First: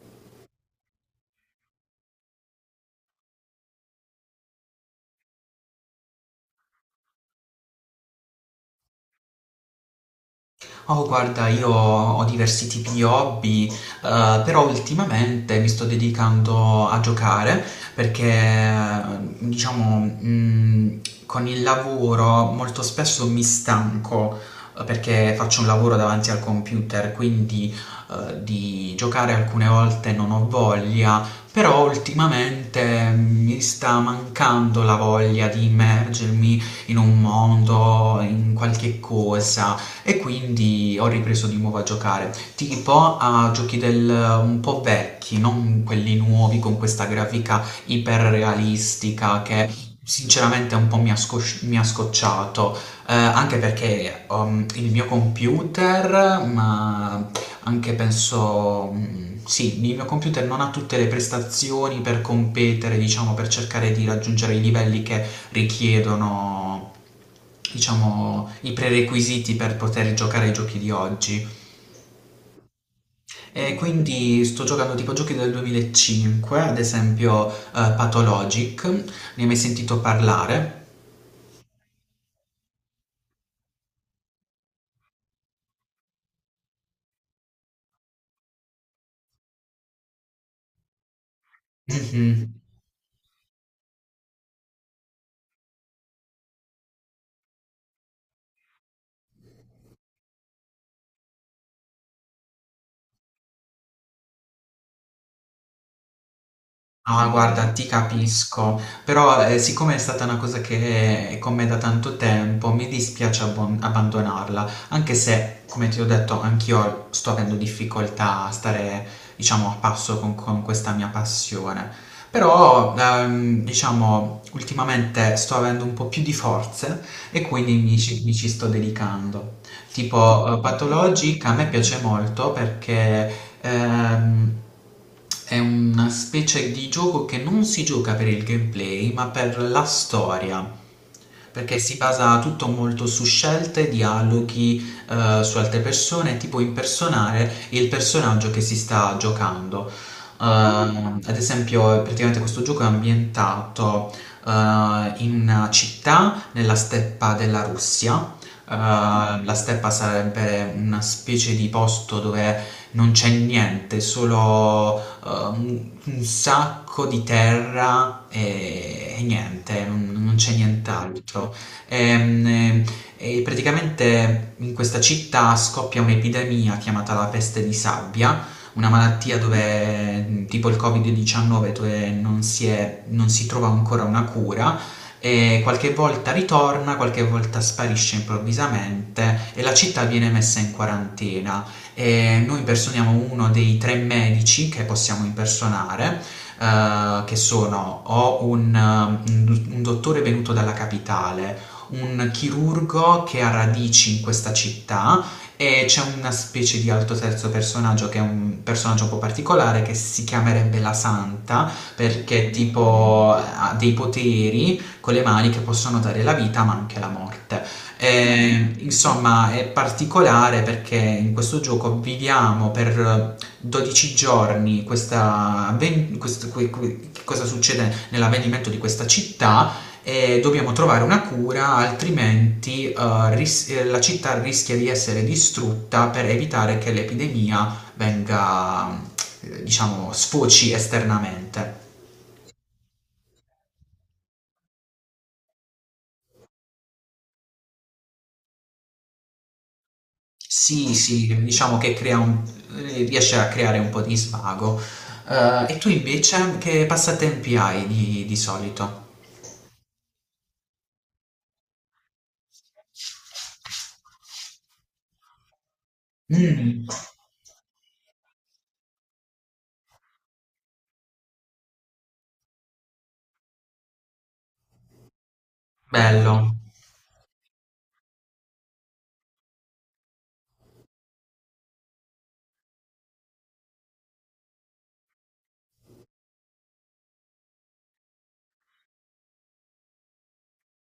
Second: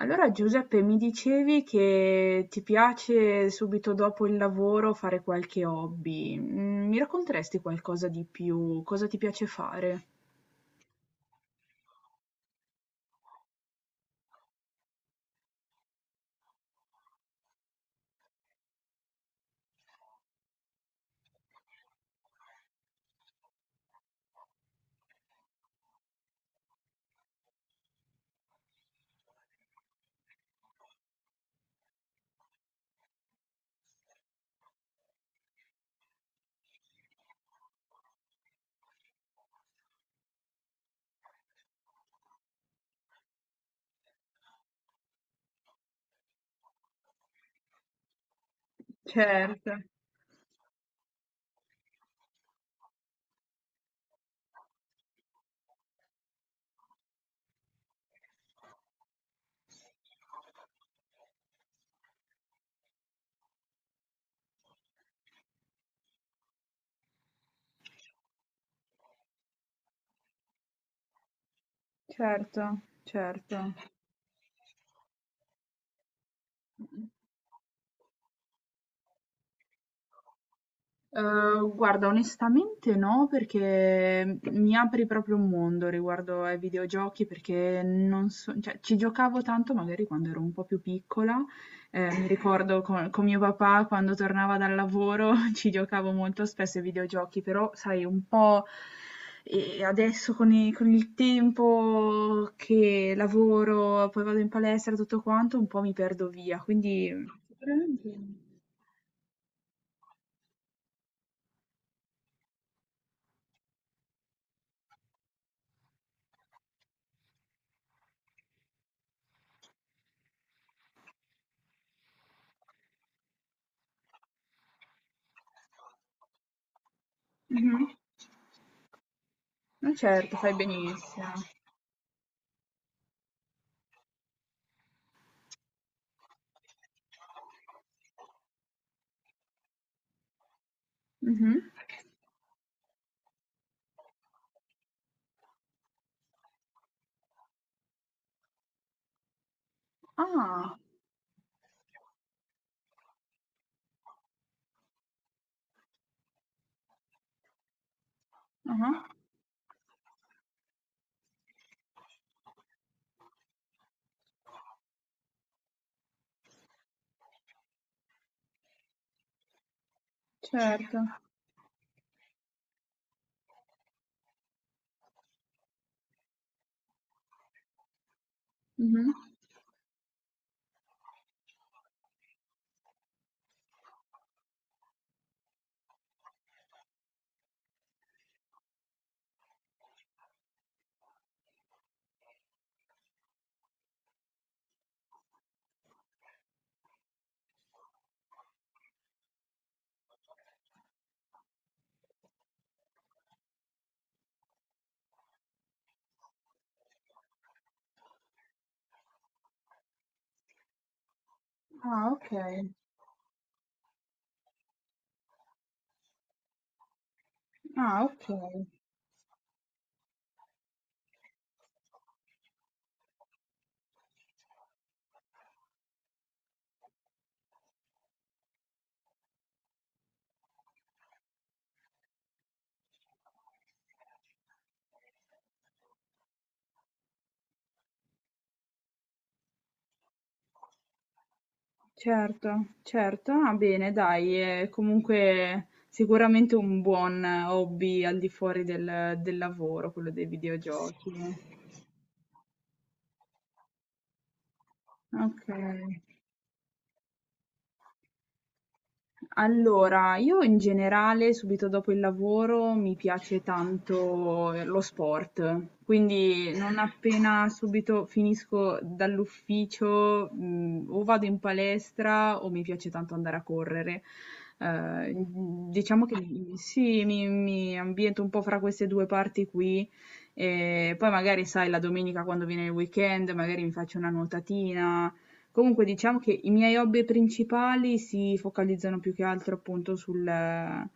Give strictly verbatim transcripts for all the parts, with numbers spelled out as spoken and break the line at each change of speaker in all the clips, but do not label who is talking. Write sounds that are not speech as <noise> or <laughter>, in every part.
Allora Giuseppe, mi dicevi che ti piace subito dopo il lavoro fare qualche hobby. Mm, Mi racconteresti qualcosa di più? Cosa ti piace fare?
Oh, guarda, io ho diversi tipi di hobby, eh, però ultimamente mi sto dedicando a giocare perché, diciamo, mh, con il lavoro molto spesso mi stanco eh, perché faccio un lavoro davanti al computer, quindi eh, di giocare alcune volte non ho voglia, però ultimamente mi sta mancando la voglia di immergermi in un mondo, in qualche cosa e quindi ho ripreso di nuovo a giocare, tipo a giochi del, un po' vecchi, non quelli nuovi con questa grafica iperrealistica che
Certo,
sinceramente un po' mi ha, scosci- mi ha scocciato, eh, anche perché um, il mio computer, ma anche penso, mm, sì, il mio computer non ha tutte le prestazioni per competere, diciamo, per cercare di raggiungere i livelli che richiedono diciamo i prerequisiti per poter giocare ai giochi di oggi
certo, certo.
e quindi sto giocando tipo giochi del duemilacinque ad esempio, eh, Pathologic ne hai mai sentito parlare?
Uhm, guarda onestamente no, perché mi apri proprio un mondo riguardo ai videogiochi, perché non so cioè ci giocavo tanto magari quando ero un po' più piccola, ehm, mi
Mhm.
ricordo co con mio papà quando tornava dal lavoro <laughs> ci giocavo molto spesso ai videogiochi, però sai un po', ehm, adesso con i con il tempo che lavoro, poi vado in palestra e tutto quanto, un po' mi perdo via, quindi
Ah, guarda, ti
sicuramente.
capisco, però eh, siccome è stata una cosa che è con me da tanto tempo, mi dispiace abbon- abbandonarla, anche se, come ti ho detto, anch'io sto avendo difficoltà a stare, diciamo, a passo con, con questa mia passione. Però, ehm, diciamo, ultimamente sto avendo un po' più di forze e quindi
Mh-mh.
mi ci mi ci sto dedicando
Ma certo, fai
tipo eh,
benissimo.
Pathologic a me piace molto perché ehm, è una specie di gioco che non si gioca per il gameplay, ma per la storia.
Mh-mh.
Perché si basa tutto molto su scelte, dialoghi, eh, su altre persone, tipo impersonare il personaggio che si sta giocando.
Ah.
Ehm, ad esempio, praticamente questo gioco è ambientato eh, in una città nella steppa della Russia.
Ah-ah.
Uh, la steppa sarebbe una specie di posto dove non c'è niente, solo uh, un, un sacco di terra e, e niente, non, non c'è
Certo.
nient'altro. Ehm, E, e praticamente in questa città scoppia un'epidemia chiamata la peste di sabbia, una
Mh-mh.
malattia dove, tipo il Covid diciannove, dove non si è- non si trova ancora una cura e qualche volta ritorna, qualche volta sparisce improvvisamente e la città viene messa in quarantena. E noi impersoniamo uno dei tre medici che possiamo impersonare, eh, che sono o un, un- un dottore venuto dalla capitale, un chirurgo che ha radici in questa città e c'è una specie di alto terzo personaggio che è un personaggio un po' particolare che si chiamerebbe la Santa
Ah,
perché
okay.
tipo ha dei poteri con le mani che possono dare la vita ma anche la morte.
Ah, okay.
E, insomma, è particolare perché in questo gioco viviamo per dodici giorni questa, avven- questo- que- que- che cosa succede nell'avvenimento di questa città e dobbiamo trovare una cura, altrimenti eh, ris- eh, la città rischia di essere distrutta per evitare che l'epidemia venga, eh, diciamo, sfoci esternamente.
Certo, certo. Ah, bene dai, è comunque sicuramente un buon hobby al di fuori del del lavoro, quello dei
Sì,
videogiochi.
sì, diciamo che crea un ehm, riesce a creare un po' di svago. Ehm, e tu
Okay.
invece che passatempi hai di di solito?
Allora, io in generale subito dopo il lavoro mi piace tanto eh, lo sport, quindi non
Mh,
appena subito finisco dall'ufficio, mh, o vado in palestra o mi piace tanto andare a correre. Eh, diciamo che
bello.
mi- sì, mi, mi ambiento un po' fra queste due parti qui. E poi magari, sai, la domenica quando viene il weekend, magari mi faccio una nuotatina. Comunque diciamo che i miei hobby principali si focalizzano più che altro appunto sul, eh,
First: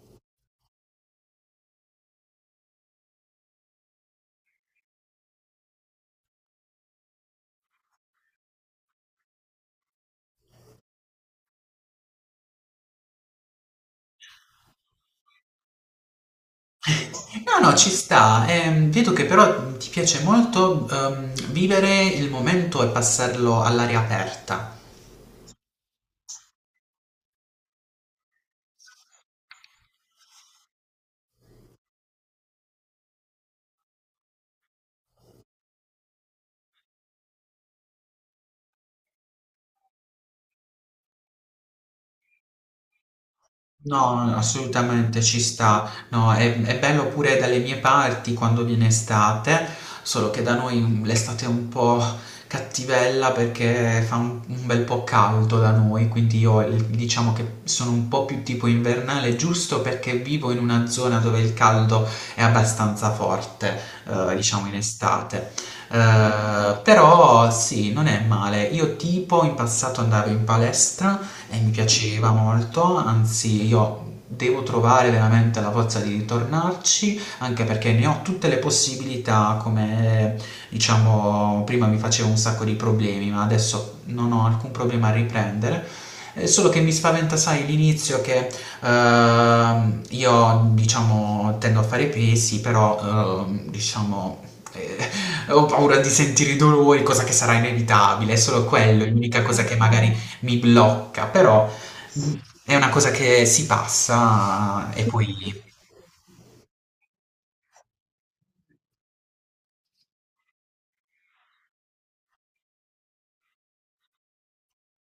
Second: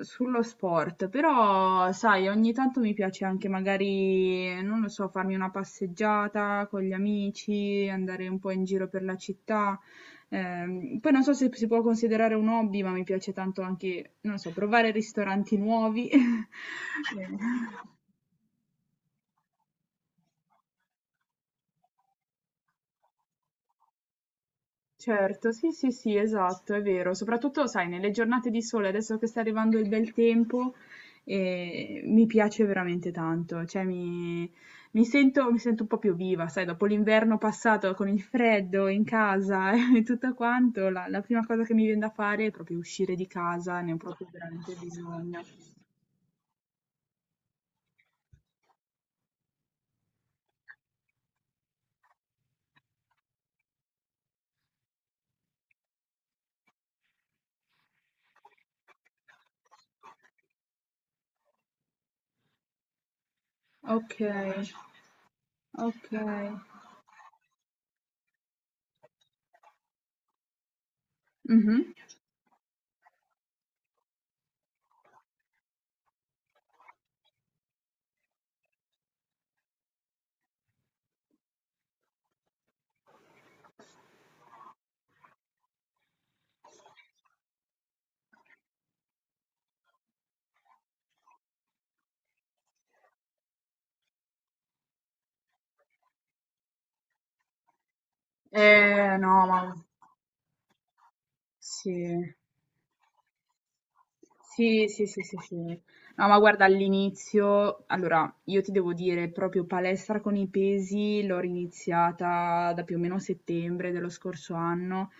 sullo sport, però sai, ogni tanto mi piace anche magari, non lo so, farmi una passeggiata con gli amici, andare un po' in giro per la città. Ehm, poi non so se si può considerare un hobby, ma mi piace tanto anche, non lo so, provare ristoranti nuovi. <laughs> Eh,
No, no, ci sta. Ehm, vedo che però ti piace molto, uhm, vivere il momento e passarlo all'aria aperta.
Certo, sì, sì, sì, esatto, è vero. Soprattutto, sai, nelle giornate di sole, adesso che sta arrivando il bel tempo, eh, mi piace veramente tanto. Cioè, mi, mi sento, mi sento un po' più viva, sai, dopo l'inverno passato con il freddo in casa <laughs> e tutto quanto, la, la prima cosa che mi viene da fare è proprio uscire di casa, ne ho
No, no,
proprio
no,
veramente
assolutamente
bisogno.
ci sta. No, è, è bello pure dalle mie parti quando viene estate, solo che da noi l'estate è un po' cattivella perché fa un, un bel po' caldo da noi, quindi io il- diciamo che sono un po' più tipo invernale, giusto perché vivo in una zona dove il caldo è abbastanza forte,
Ok,
eh, diciamo in estate.
ok.
Eh, però sì, non è male. Io tipo in passato andavo in palestra e mi
Mhm.
piaceva molto, anzi io devo trovare veramente la forza di ritornarci, anche perché ne ho tutte le possibilità, come diciamo prima mi facevo un sacco di problemi, ma adesso non ho alcun problema a riprendere. Eh, Solo che mi spaventa, sai, l'inizio che ehm, io, diciamo, tendo a fare pesi, però, ehm, diciamo, eh, <laughs> ho paura di sentire i dolori, cosa che sarà inevitabile, è solo quello,
Eh,
l'unica
no,
cosa
ma
che magari mi blocca, però
sì.
è una cosa che si
Sì,
passa e
sì, sì, sì, sì.
poi...
No, ma guarda, all'inizio, allora, io ti devo dire, proprio palestra con i pesi l'ho riniziata da più o meno settembre dello scorso anno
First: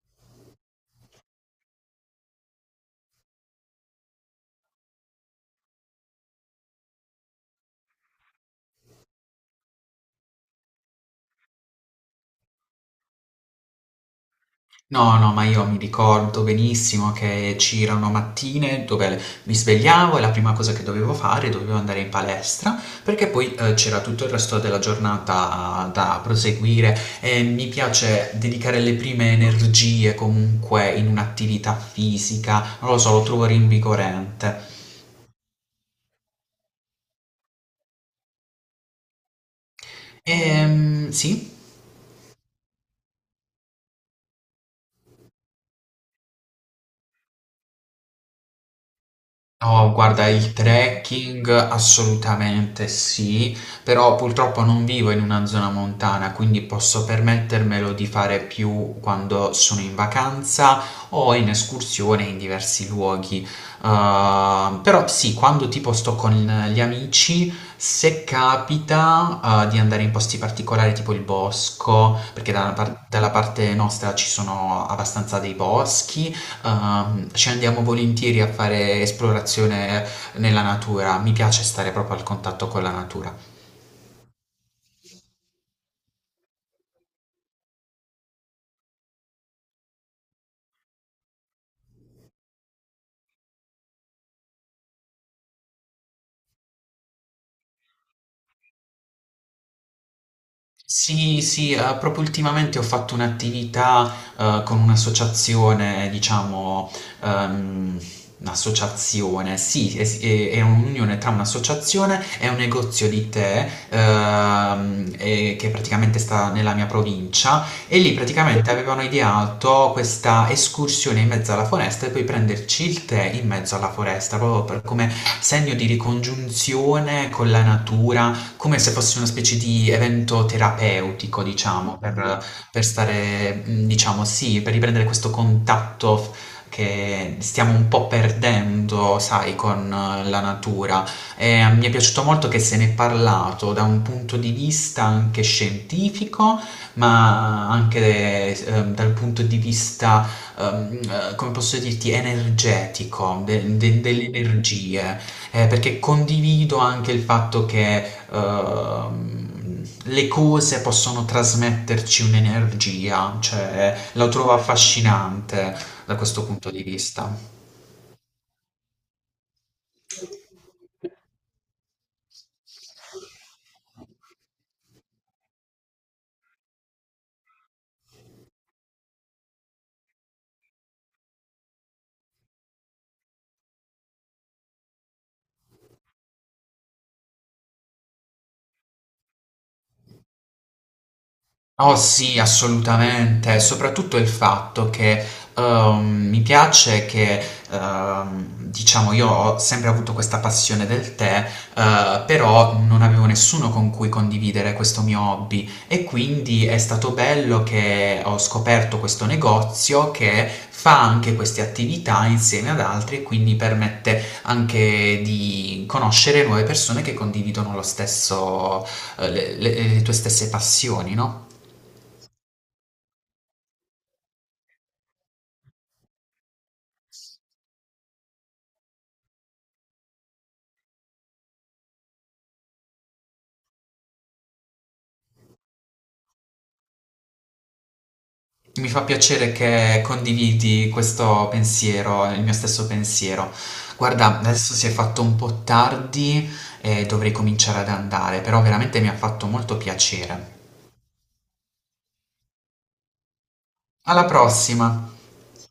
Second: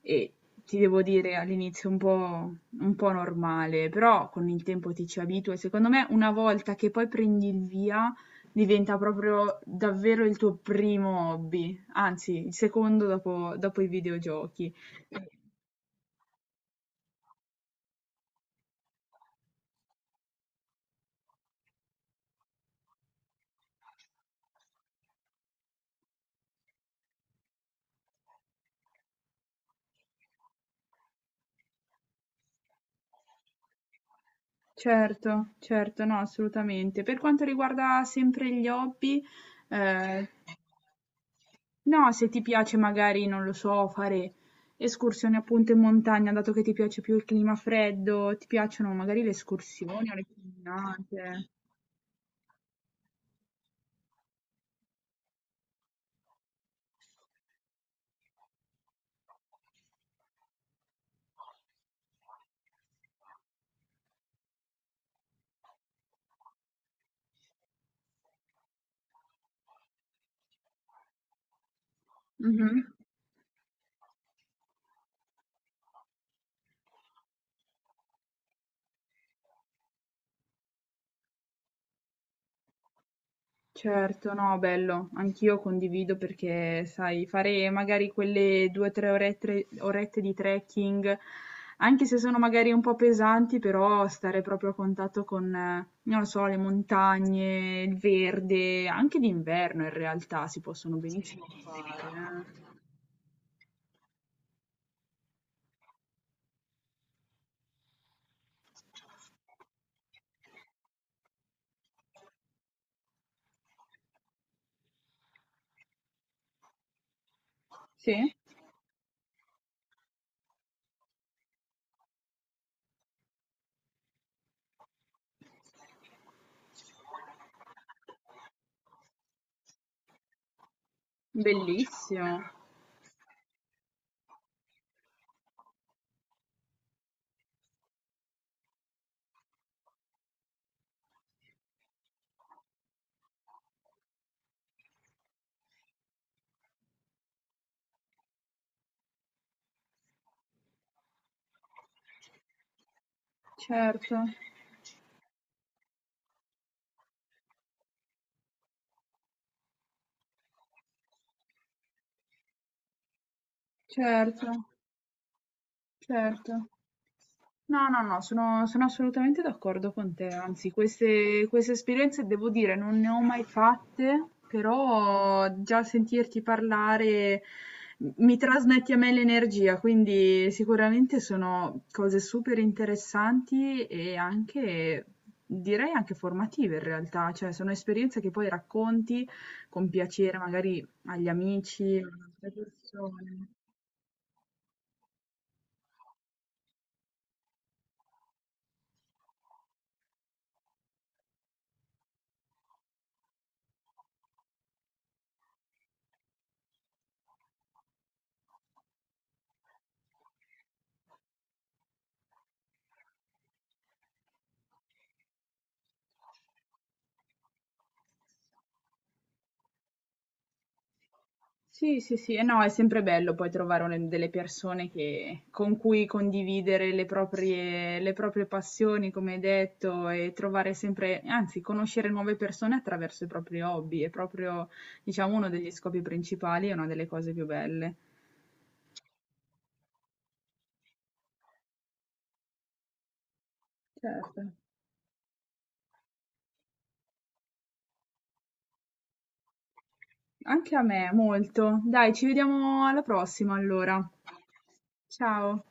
e ti devo dire all'inizio un po', un po' normale, però con il tempo ti ci abitui. E secondo me, una volta che poi prendi il via, diventa proprio davvero il tuo primo hobby, anzi, il secondo dopo dopo i videogiochi.
No, no, ma io mi ricordo benissimo che c'erano mattine dove mi svegliavo e la prima cosa che dovevo fare dovevo andare in palestra perché poi eh, c'era tutto il resto della giornata da proseguire e mi piace dedicare le prime energie comunque in un'attività fisica, non lo so, lo trovo rinvigorente.
Certo, certo, no, assolutamente. Per quanto riguarda sempre gli hobby, eh,
Ehm, sì.
no, se ti piace magari, non lo so, fare escursioni appunto in montagna, dato che ti piace più il clima freddo, ti piacciono magari le
No,
escursioni o le
guarda, il
camminate.
trekking assolutamente sì, però purtroppo non vivo in una zona montana, quindi posso permettermelo di fare più quando sono in vacanza o in escursione in diversi luoghi. Uh, però sì, quando tipo sto con gli amici, se capita, uh, di andare in posti particolari tipo il bosco, perché dalla
Mhm.
par- dalla parte nostra ci sono abbastanza dei boschi, ehm, ci andiamo volentieri a fare esplorazione nella natura, mi piace stare proprio al contatto con la natura.
Certo, no, bello, anch'io condivido perché, sai, fare magari quelle due o tre orette orette di trekking, anche se sono magari un po' pesanti, però stare proprio a contatto con, eh, non lo so, le montagne, il verde, anche d'inverno in realtà si possono
Sì,
benissimo
sì, eh,
fare.
proprio
eh.
ultimamente ho fatto un'attività eh, con un'associazione, diciamo, ehm, un'associazione, sì, es- è, è un'unione tra un'associazione e un negozio di tè, ehm, e- che praticamente sta nella mia provincia e lì
Sì,
praticamente avevano ideato questa escursione in mezzo alla foresta e poi prenderci il tè in mezzo alla foresta, proprio per- come segno di ricongiunzione con la natura, come se fosse una specie di evento terapeutico, diciamo,
bellissimo,
per per stare, mhmm, diciamo sì, per riprendere questo contatto f che stiamo un po' perdendo, sai, con eh, la natura. Ehm, mi è piaciuto molto che se n'è parlato da un punto di vista anche scientifico, ma anche s ehm, dal punto di vista, ehm, eh, come posso dirti, energetico, de de
certo,
delle energie, eh, perché condivido anche il fatto che ehm, le cose possono trasmetterci un'energia, cioè la
certo.
trovo affascinante da questo
Certo.
punto di vista.
No, no, no, sono sono assolutamente d'accordo con te. Anzi, queste queste esperienze, devo dire, non ne ho mai fatte, però già sentirti parlare m mi trasmetti a me l'energia, quindi sicuramente sono cose super interessanti e anche direi anche formative in realtà, cioè sono esperienze che poi racconti con piacere magari agli
Oh
amici, ad
sì,
altre persone.
assolutamente, soprattutto il fatto che ehm, mi piace che, ehm, diciamo, io ho sempre avuto questa passione del tè, eh, però non avevo nessuno con cui condividere questo mio hobby e quindi è stato bello che ho scoperto questo negozio che fa anche queste attività insieme ad altri e quindi permette anche di conoscere nuove persone che condividono lo stesso, eh, le le- le tue stesse passioni, no?
Sì, sì, sì, e no, è sempre bello poi trovare un- delle persone che- con cui condividere le proprie, le proprie passioni, come hai detto, e trovare sempre, anzi, conoscere nuove persone attraverso i propri hobby, è proprio, diciamo, uno degli scopi principali e una delle cose più belle.
Mi fa piacere che condividi questo pensiero, il mio stesso pensiero. Guarda,
Certo.
adesso si è fatto un po' tardi e dovrei cominciare ad andare, però veramente mi ha fatto molto piacere.
Anche a me, molto. Dai, ci vediamo alla prossima allora.
Alla prossima!
Ciao.